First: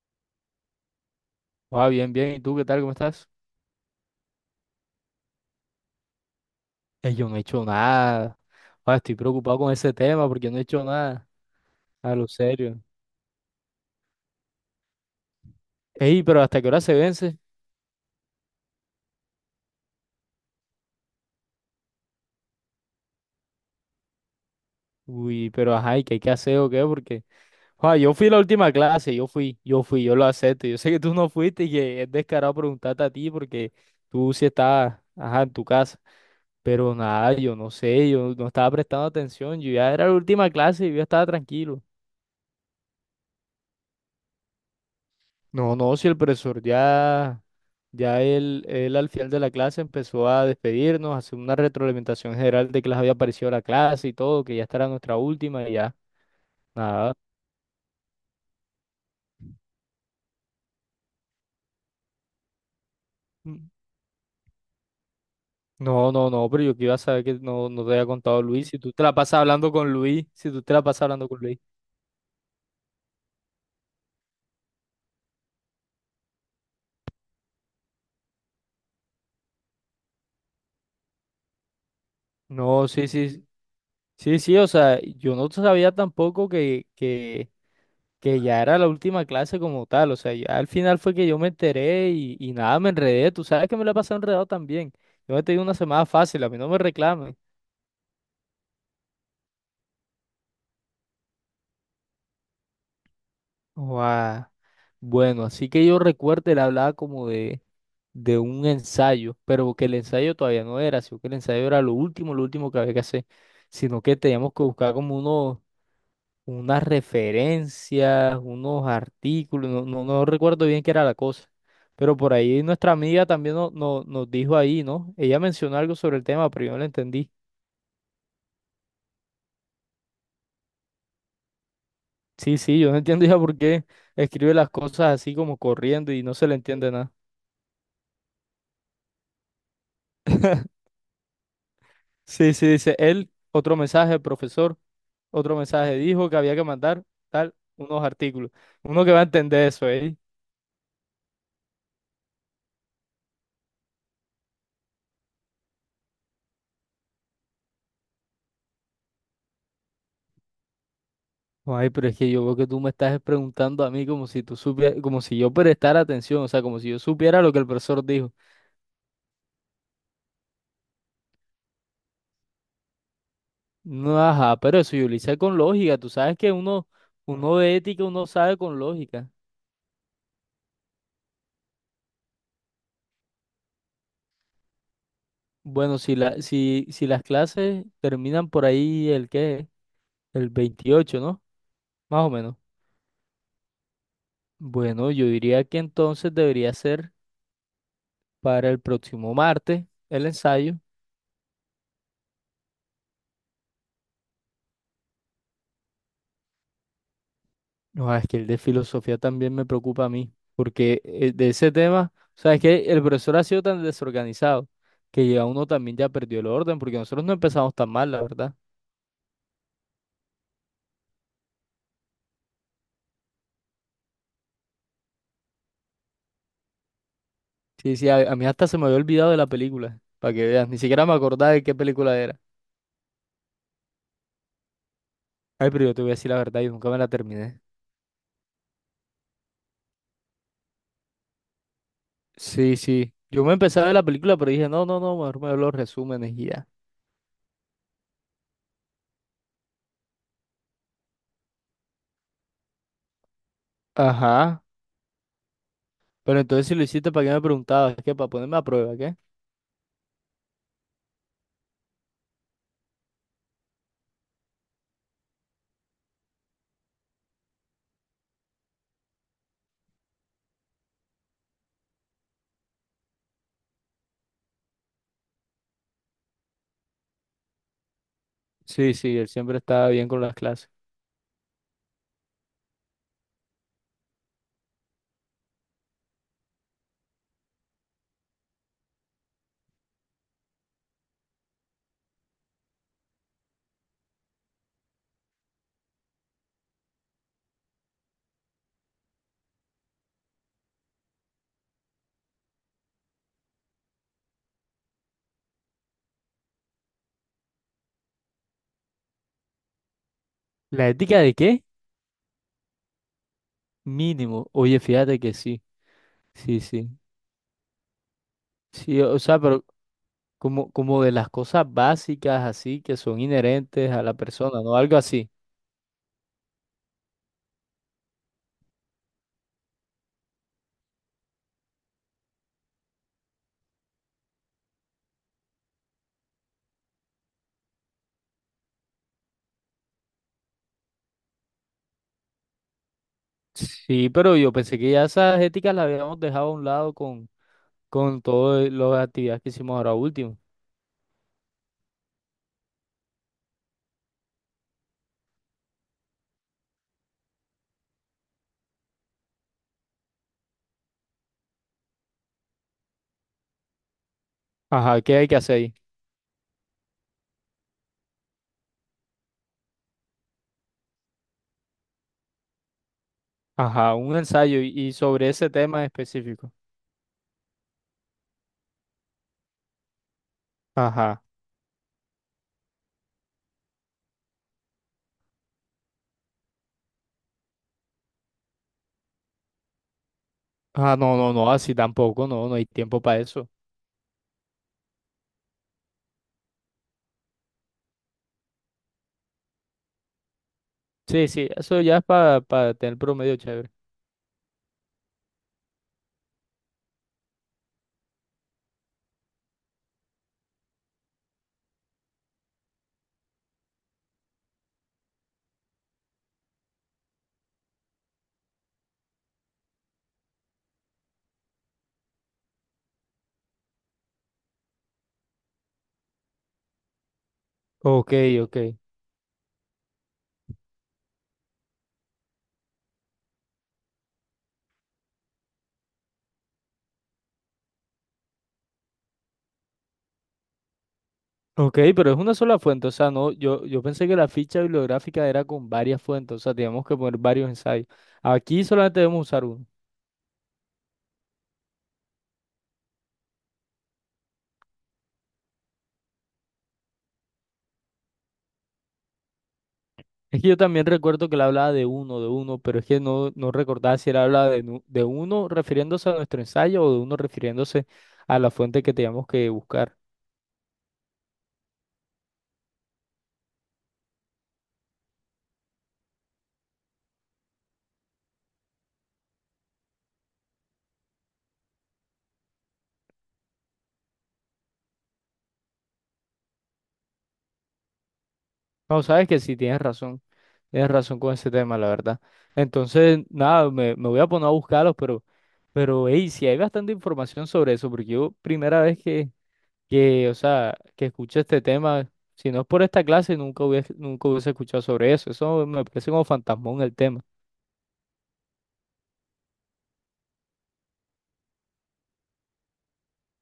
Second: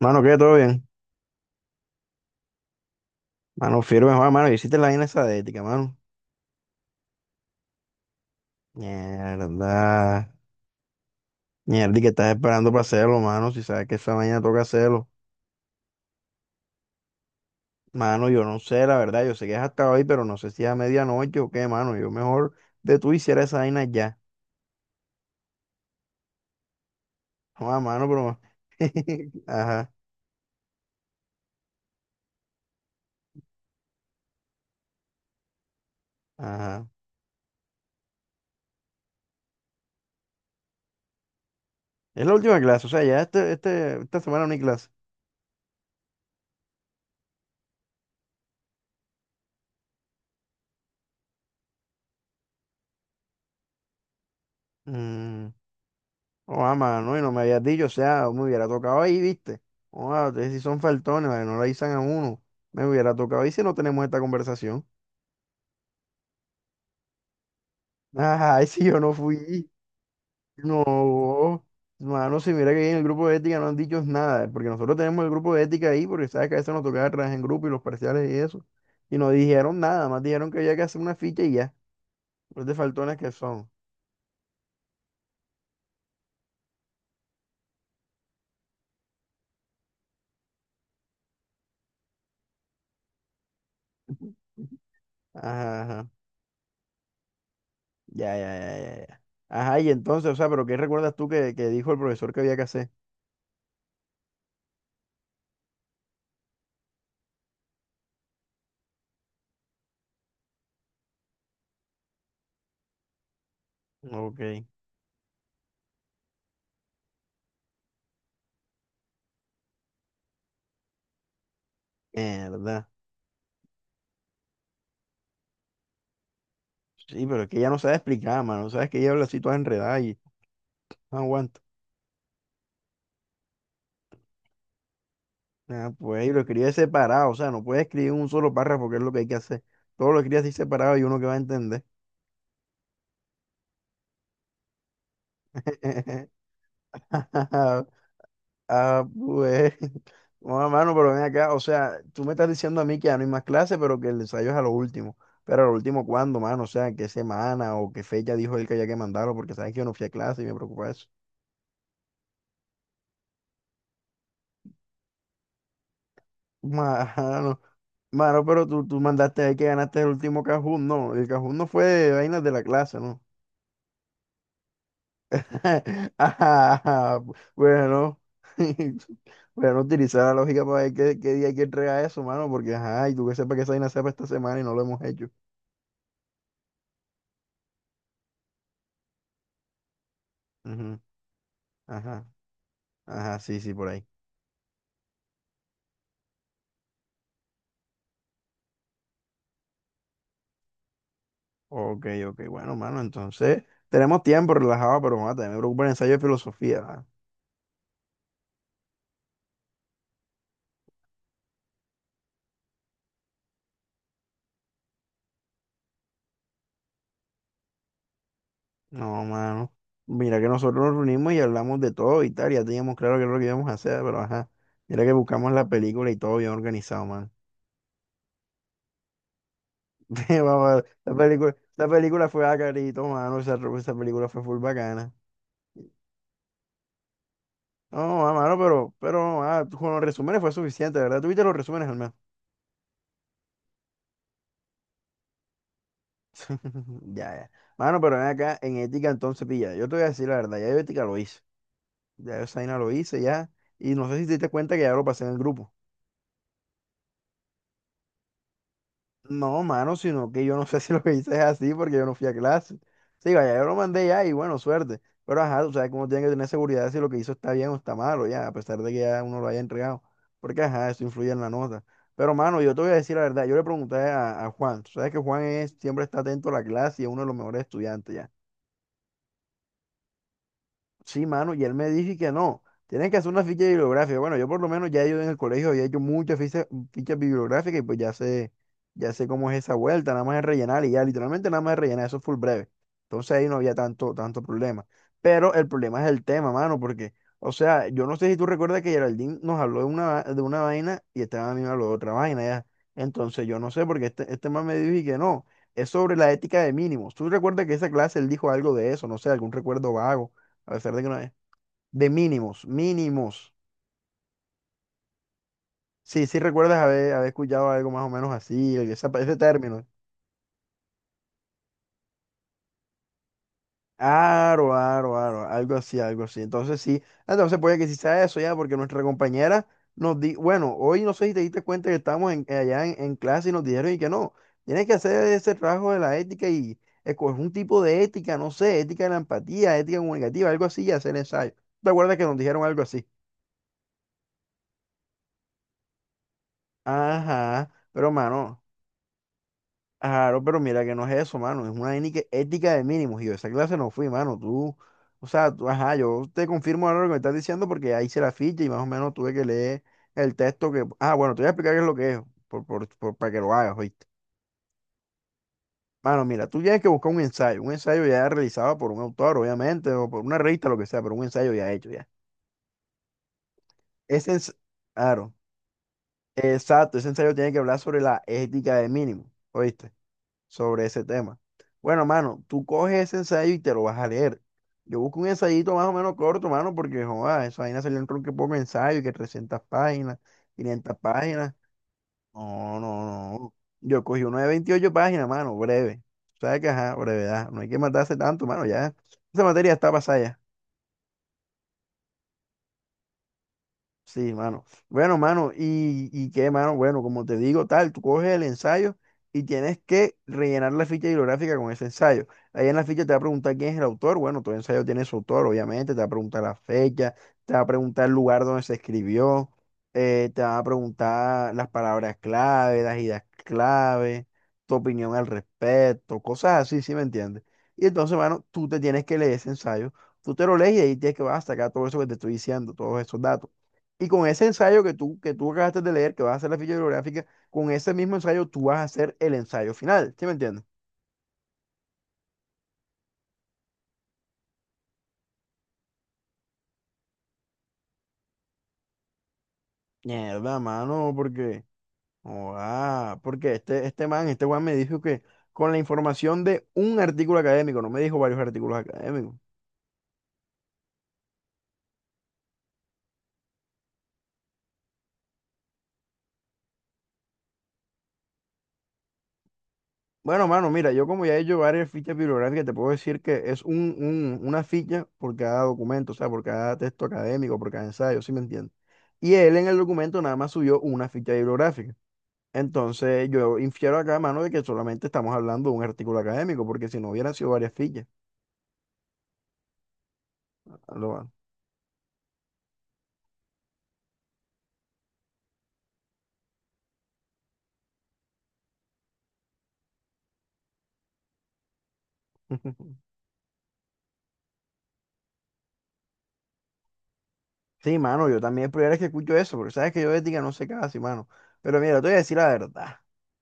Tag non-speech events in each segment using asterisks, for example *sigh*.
Mano, ¿qué? ¿Todo bien? Ah, bien, bien. ¿Y tú qué tal? ¿Cómo estás? Mano, firme, Juan, mano. Hiciste la vaina esa de ética, mano. Yo no he hecho nada. Ah, estoy preocupado con ese tema Mierda. porque no he hecho nada. Mierda, ¿y que A lo estás esperando para serio. hacerlo, mano? Si sabes que esa mañana toca hacerlo. Ey, pero ¿hasta qué hora se vence? Mano, yo no sé, la verdad. Yo sé que es hasta hoy, pero no sé si es a medianoche o qué, mano. Yo mejor de tú hiciera esa vaina ya. Uy, pero ajá, ¿y qué hay que hacer o qué? Porque, Juan, ah, mano, yo fui la pero... última clase, yo *laughs* fui, yo Ajá, fui, yo lo acepto. Yo sé que tú no fuiste y que es descarado preguntarte a ti porque tú sí estabas, ajá, en tu casa. ajá. Pero nada, yo no sé, yo no estaba prestando atención. Yo ya era la última clase y yo ya estaba tranquilo. Es la última clase, o sea, ya esta semana no hay clase. No, no, si el profesor ya. Ya él al final de la clase empezó a despedirnos, a hacer una retroalimentación general de que les había parecido la clase y todo, que ya esta era nuestra Mm. última y ya, Oh, ah, nada. mano, y no me habías dicho, o sea, me hubiera tocado ahí, ¿viste? Oh, ah, ustedes sí son faltones, vale, no la avisan a uno. Me hubiera tocado ahí si Mm. no tenemos esta conversación. No, no, no, pero yo que iba a saber que no te había *laughs* contado Ajá, y Luis, si si tú yo te no la pasas fui. hablando con Luis, si tú te la pasas hablando con Luis. No, mano, si mira que ahí en el grupo de ética no han dicho nada, porque nosotros tenemos el grupo de ética ahí, porque sabes que a veces nos tocaba trabajar en grupo y los parciales y eso. Y no dijeron nada, más dijeron que había que hacer una ficha y ya. Los de No, sí, faltones que sí, son. sí, sí, o sea, yo no sabía tampoco que ya era la última clase como tal, o sea, ya al final fue que yo me enteré y nada, me enredé, tú sabes que me la he pasado enredado también. Yo me he tenido una Ajá, semana ajá. fácil, a mí no me reclamen. Ya, ya, ya, ya, ya. Ajá, y entonces, o sea, pero ¿qué recuerdas tú que dijo el profesor que había que hacer? Guau. Bueno, así que yo recuerdo, él hablaba como de un ensayo, pero que el ensayo todavía no era, sino que el ensayo era lo último que había que hacer, sino que Ok. teníamos que buscar como unas referencias, unos artículos, no recuerdo bien qué era la cosa, pero por ahí Mierda. nuestra amiga también nos dijo ahí, ¿no? Ella mencionó algo sobre el tema, pero yo no lo Sí, entendí. pero es que ella no sabe explicar, mano. Sabes que ella habla así toda enredada y no aguanta. Sí, sí, yo no *laughs* entiendo ya por qué escribe las cosas así como Ah, corriendo y pues, y no lo se le escribe entiende nada. separado. O sea, no puede escribir un solo párrafo, que es lo que hay que hacer. Todo lo escribe así separado y uno que va a entender. Sí, sí, dice él, otro mensaje, profesor, otro mensaje, dijo *laughs* que había que mandar tal, unos artículos. Uno Ah, que va a entender pues. eso, ¿eh? Bueno, mano, pero ven acá. O sea, tú me estás diciendo a mí que ya no hay más clases, pero que el ensayo es a lo último. Pero a lo último, ¿cuándo, mano? O sea, ¿en ¿qué semana o qué fecha dijo él que había que mandarlo? Porque sabes que yo no fui a clase y me preocupa eso. Ay, pero es que yo veo que tú me estás preguntando a mí como si tú supieras, como si yo prestara atención, o *laughs* sea, como si yo supiera lo que Mano. el profesor dijo. Mano, pero tú mandaste ahí que ganaste el último cajón, no. El cajón no fue de vainas de la clase, ¿no? No, ajá, pero eso yo lo hice con lógica, tú *laughs* sabes que uno, Ajá, uno de ética, bueno, uno sabe con *laughs* lógica. bueno, utilizar la lógica para ver qué, qué día hay que entregar eso, mano, porque ajá, y tú que sepas que esa vaina sea para esta semana y no lo hemos hecho. Bueno, si si las clases terminan por ahí el qué, el Ujú, 28, ¿no? Más ajá, o menos. ajá, sí, sí, por ahí. Bueno, yo diría que entonces debería ser para el próximo martes el ensayo. Ok, ok, bueno, mano, entonces tenemos tiempo relajado, pero mano, también me preocupa el ensayo de filosofía, ¿va? No, es que el de filosofía también me preocupa a mí, porque de ese tema, o sea, es que el profesor ha sido tan desorganizado que ya uno también ya perdió el orden, porque nosotros no empezamos tan mal, la verdad. No, mano. Mira que nosotros nos reunimos y hablamos de todo y tal, ya teníamos claro qué es lo que íbamos a hacer, pero ajá. Mira que buscamos la película y todo bien organizado, mano. Sí, sí, a mí hasta se me había olvidado de la película, *laughs* para que veas, ni Mamá, siquiera me La acordaba película, de qué la película película era. fue acarito, mano. Esa película fue full bacana. Ay, pero yo te voy a decir la verdad, yo nunca me la terminé. No, mano, pero, ah, con los resúmenes fue suficiente, ¿verdad? Tuviste los resúmenes al menos. Sí, sí. Yo me empecé a ver la película, pero dije, no, no, no, mejor me veo los resúmenes y ya. *laughs* Ya, ya. Mano, pero ven acá, en ética entonces pilla. Yo te voy a decir la verdad, ya yo ética lo hice. Ya yo esa vaina lo hice ya. Y no sé si te diste Ajá. cuenta que ya lo pasé en el grupo. Pero entonces si lo hiciste, ¿para qué me preguntabas? ¿Es que para ponerme a prueba, qué? No, mano, sino que yo no *laughs* sé si lo que hice es así porque yo no fui a clase. Sí, vaya, yo lo mandé ya y bueno, suerte. Pero ajá, tú sabes cómo tiene que tener seguridad de si lo que hizo está bien o está malo, ya, a pesar de que ya uno lo haya entregado. Porque ajá, eso influye en la nota. Pero mano, yo te voy a decir la verdad, yo le pregunté a Juan, tú sabes que Juan es, siempre está atento a la clase y es uno de los mejores estudiantes ya. Sí, sí, él siempre estaba bien con las clases. Sí, mano, y él me dijo que no, tienen que hacer una ficha bibliográfica. Bueno, yo por lo menos ya yo en el colegio había hecho muchas fichas, fichas bibliográficas y pues ya sé cómo es esa vuelta, nada más es rellenar y ya, literalmente nada más es rellenar, eso fue breve. Entonces ahí no había tanto problema. Pero el problema es el tema, mano, porque, o sea, yo no sé si tú recuerdas que Geraldine nos habló de una vaina y estaba a mí me habló de otra vaina ya. Entonces yo no sé, porque este man me dijo y que no, es sobre la ética de mínimos. ¿Tú recuerdas que esa clase él dijo algo de eso? No sé, algún recuerdo vago. A ¿La pesar de que no ética es. de qué? De mínimos, mínimos. Mínimo. Oye, fíjate que sí. Sí, sí Sí, recuerdas sí. haber escuchado algo más o menos así, Sí, esa- o ese sea, pero término. Como de las cosas básicas así que son inherentes a la persona, Aro, ¿no? Algo aro, así. aro, algo así, algo así. Entonces sí, entonces puede que sí sea eso ya, porque nuestra compañera nos di, bueno, hoy no sé si te diste cuenta que estábamos allá en clase y nos dijeron y que no, tienes que hacer ese trabajo de la ética y escoger un tipo de ética, no sé, ética de la empatía, ética comunicativa, algo así y hacer ensayo. ¿Te acuerdas que nos dijeron algo así? Sí, pero yo pensé que ya esas éticas las habíamos dejado a un lado Ajá, pero con mano. todas las actividades que hicimos ahora último. Claro, pero mira que no es eso, mano. Es una ética de mínimos. Y yo a esa clase no fui, mano. Tú, o sea, ajá, yo te confirmo ahora lo que me estás diciendo porque ahí hice la ficha y más o menos tuve que leer el texto que. Ah, bueno, te voy a explicar qué es lo que es para que lo hagas, ¿oíste? Ajá, ¿qué hay que hacer ahí? Mano, mira, tú tienes que buscar un ensayo. Un ensayo ya realizado por un autor, obviamente, o por una revista, lo que sea, pero un ensayo ya hecho, ya. Ajá, un Ese ens- ensayo y sobre claro, ese tema específico. exacto, ese ensayo tiene que hablar sobre la ética de mínimos, ¿oíste? Sobre ese Ajá. tema. Bueno, mano, tú coges ese ensayo y te lo vas a leer. Yo busco un ensayito más o menos corto, mano, porque joda, esa vaina salió en tronco y poco ensayo, que 300 páginas, 500 Ah, no, no, no, páginas. así tampoco, no, no hay No, tiempo no, para eso. no. Yo cogí uno de 28 páginas, mano, breve. O sea que, ajá, brevedad. No hay que matarse tanto, mano, ya. Esa materia está pasada ya. Sí, sí, eso ya es para tener promedio chévere. Sí, mano. Bueno, mano, y qué, mano, bueno, como te digo, tal, tú coges el ensayo y tienes que rellenar la ficha bibliográfica con ese ensayo. Ahí en la ficha te va a preguntar quién es el autor. Bueno, todo ensayo tiene su autor, obviamente, te va a preguntar la fecha, te va a preguntar el lugar donde se escribió, te va a preguntar las palabras clave, las ideas clave, tu opinión al respecto, cosas así, ¿sí me entiendes? Y Ok, entonces, mano, ok. tú te tienes que leer ese ensayo, tú te lo lees y ahí tienes que vas a sacar todo eso que te estoy diciendo, todos esos datos. Y con ese ensayo que tú acabaste de leer, que vas a hacer la ficha bibliográfica, con ese mismo ensayo tú vas a hacer el ensayo final. ¿Sí me entiendes? Ok, pero es una sola fuente, o sea, no, yo pensé que la ficha bibliográfica era con varias fuentes, o sea, teníamos que poner varios ensayos. Aquí solamente debemos usar uno. *laughs* Mierda, mano, porque. Ah, porque este man, este Juan me dijo que con la información de un artículo académico, no me dijo varios artículos académicos. Es que yo también recuerdo que él hablaba de uno, pero es que no recordaba si él hablaba de, de uno refiriéndose a nuestro ensayo o de uno refiriéndose a la fuente que teníamos que buscar. Bueno, mano, mira, yo como ya he hecho varias fichas bibliográficas, te puedo decir que es una ficha por cada documento, o sea, por cada texto académico, por cada ensayo, ¿sí me entiendes? Y él en el documento nada más subió una ficha bibliográfica. Entonces yo infiero acá, mano, de que solamente estamos hablando de un artículo académico, porque si no hubieran sido varias fichas. No, sabes que sí, tienes razón. Tienes ¿Lo *laughs* razón mano. con ese tema, la verdad. Entonces, nada, me voy a poner a buscarlos, pero, hey, sí hay bastante información sobre eso, porque yo primera vez o sea, que escuché este tema, si no es por esta clase, nunca hubiese escuchado sobre eso. Eso me parece como fantasmón el tema. Sí, mano, yo también es primera vez que escucho eso, porque sabes que yo de ética no sé casi, mano. Pero mira, te voy a decir la verdad.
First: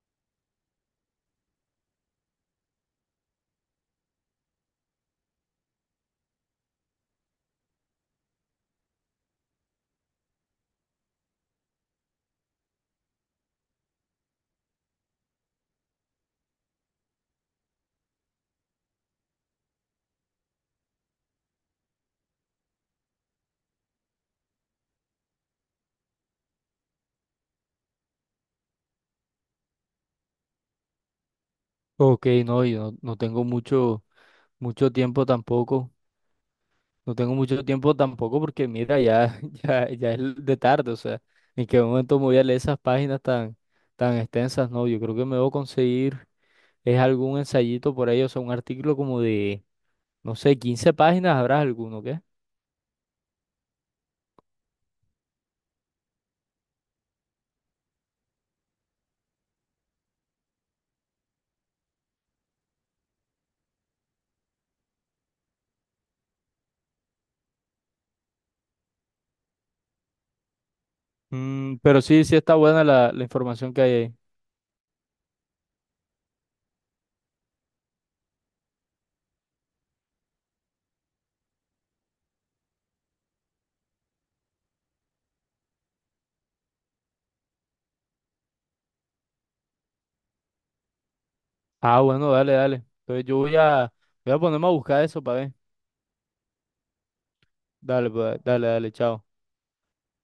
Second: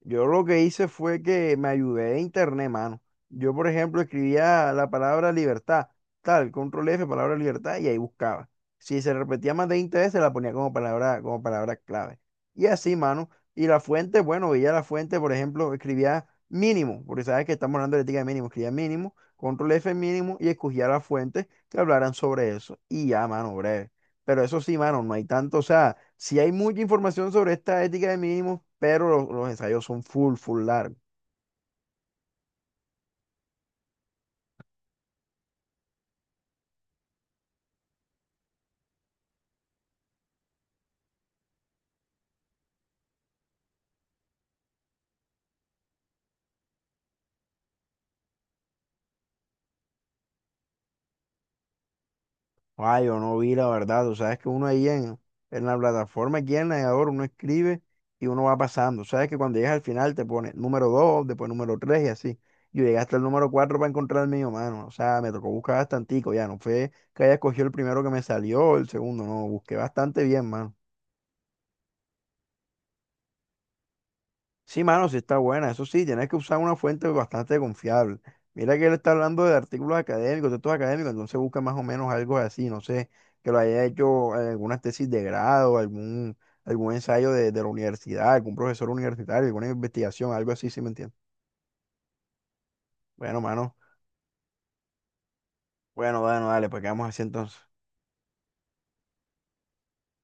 Yo lo que hice fue que me ayudé de internet, mano. Yo, por ejemplo, escribía la palabra libertad, tal, control F, palabra libertad, y ahí buscaba. Si se repetía más de 20 veces, la ponía como palabra clave. Y así, mano. Y la fuente, bueno, veía la fuente, por ejemplo, escribía mínimo, porque sabes que estamos hablando de ética de mínimo, escribía mínimo, control F mínimo, y escogía las fuentes que hablaran sobre eso. Y ya, mano, breve. Pero eso sí, mano, no hay tanto, o sea, si hay mucha información sobre esta ética de mínimos pero los, ensayos son full, full largos. Ok, no, yo no, no tengo mucho, mucho tiempo tampoco No tengo mucho tiempo tampoco porque mira, ya, *laughs* ya, ya es de tarde, o sea, en qué momento me voy a leer esas páginas tan extensas, no, yo creo que me debo conseguir, es algún ensayito por ahí, o sea, un artículo como de, no sé, 15 páginas, habrá alguno, ¿qué? Ay, yo no vi la verdad, tú sabes que uno ahí en la plataforma, aquí en el navegador, uno escribe y uno va pasando. Sabes que cuando llegas al final te pone número 2 después número 3 y así. Yo llegué hasta el número 4 para encontrar el mío, mano. O sea, me tocó buscar bastantico, ya no fue que haya escogido el primero que me salió, el segundo, no, busqué bastante bien, mano. Mm, pero sí, sí está buena la información que hay ahí. Sí, mano, sí está buena. Eso sí, tienes que usar una fuente bastante confiable. Mira que él está hablando de artículos académicos, textos académicos, entonces busca más o menos algo así, no sé, que lo haya hecho en alguna tesis de grado, algún, algún ensayo de la universidad, algún profesor universitario, alguna investigación, algo así, ¿sí me entiendes? Ah, bueno, dale, dale. Entonces Bueno, mano, voy a ponerme a buscar eso para ver. bueno, bueno, dale, pues quedamos así entonces. Dale, pues, dale, dale, chao.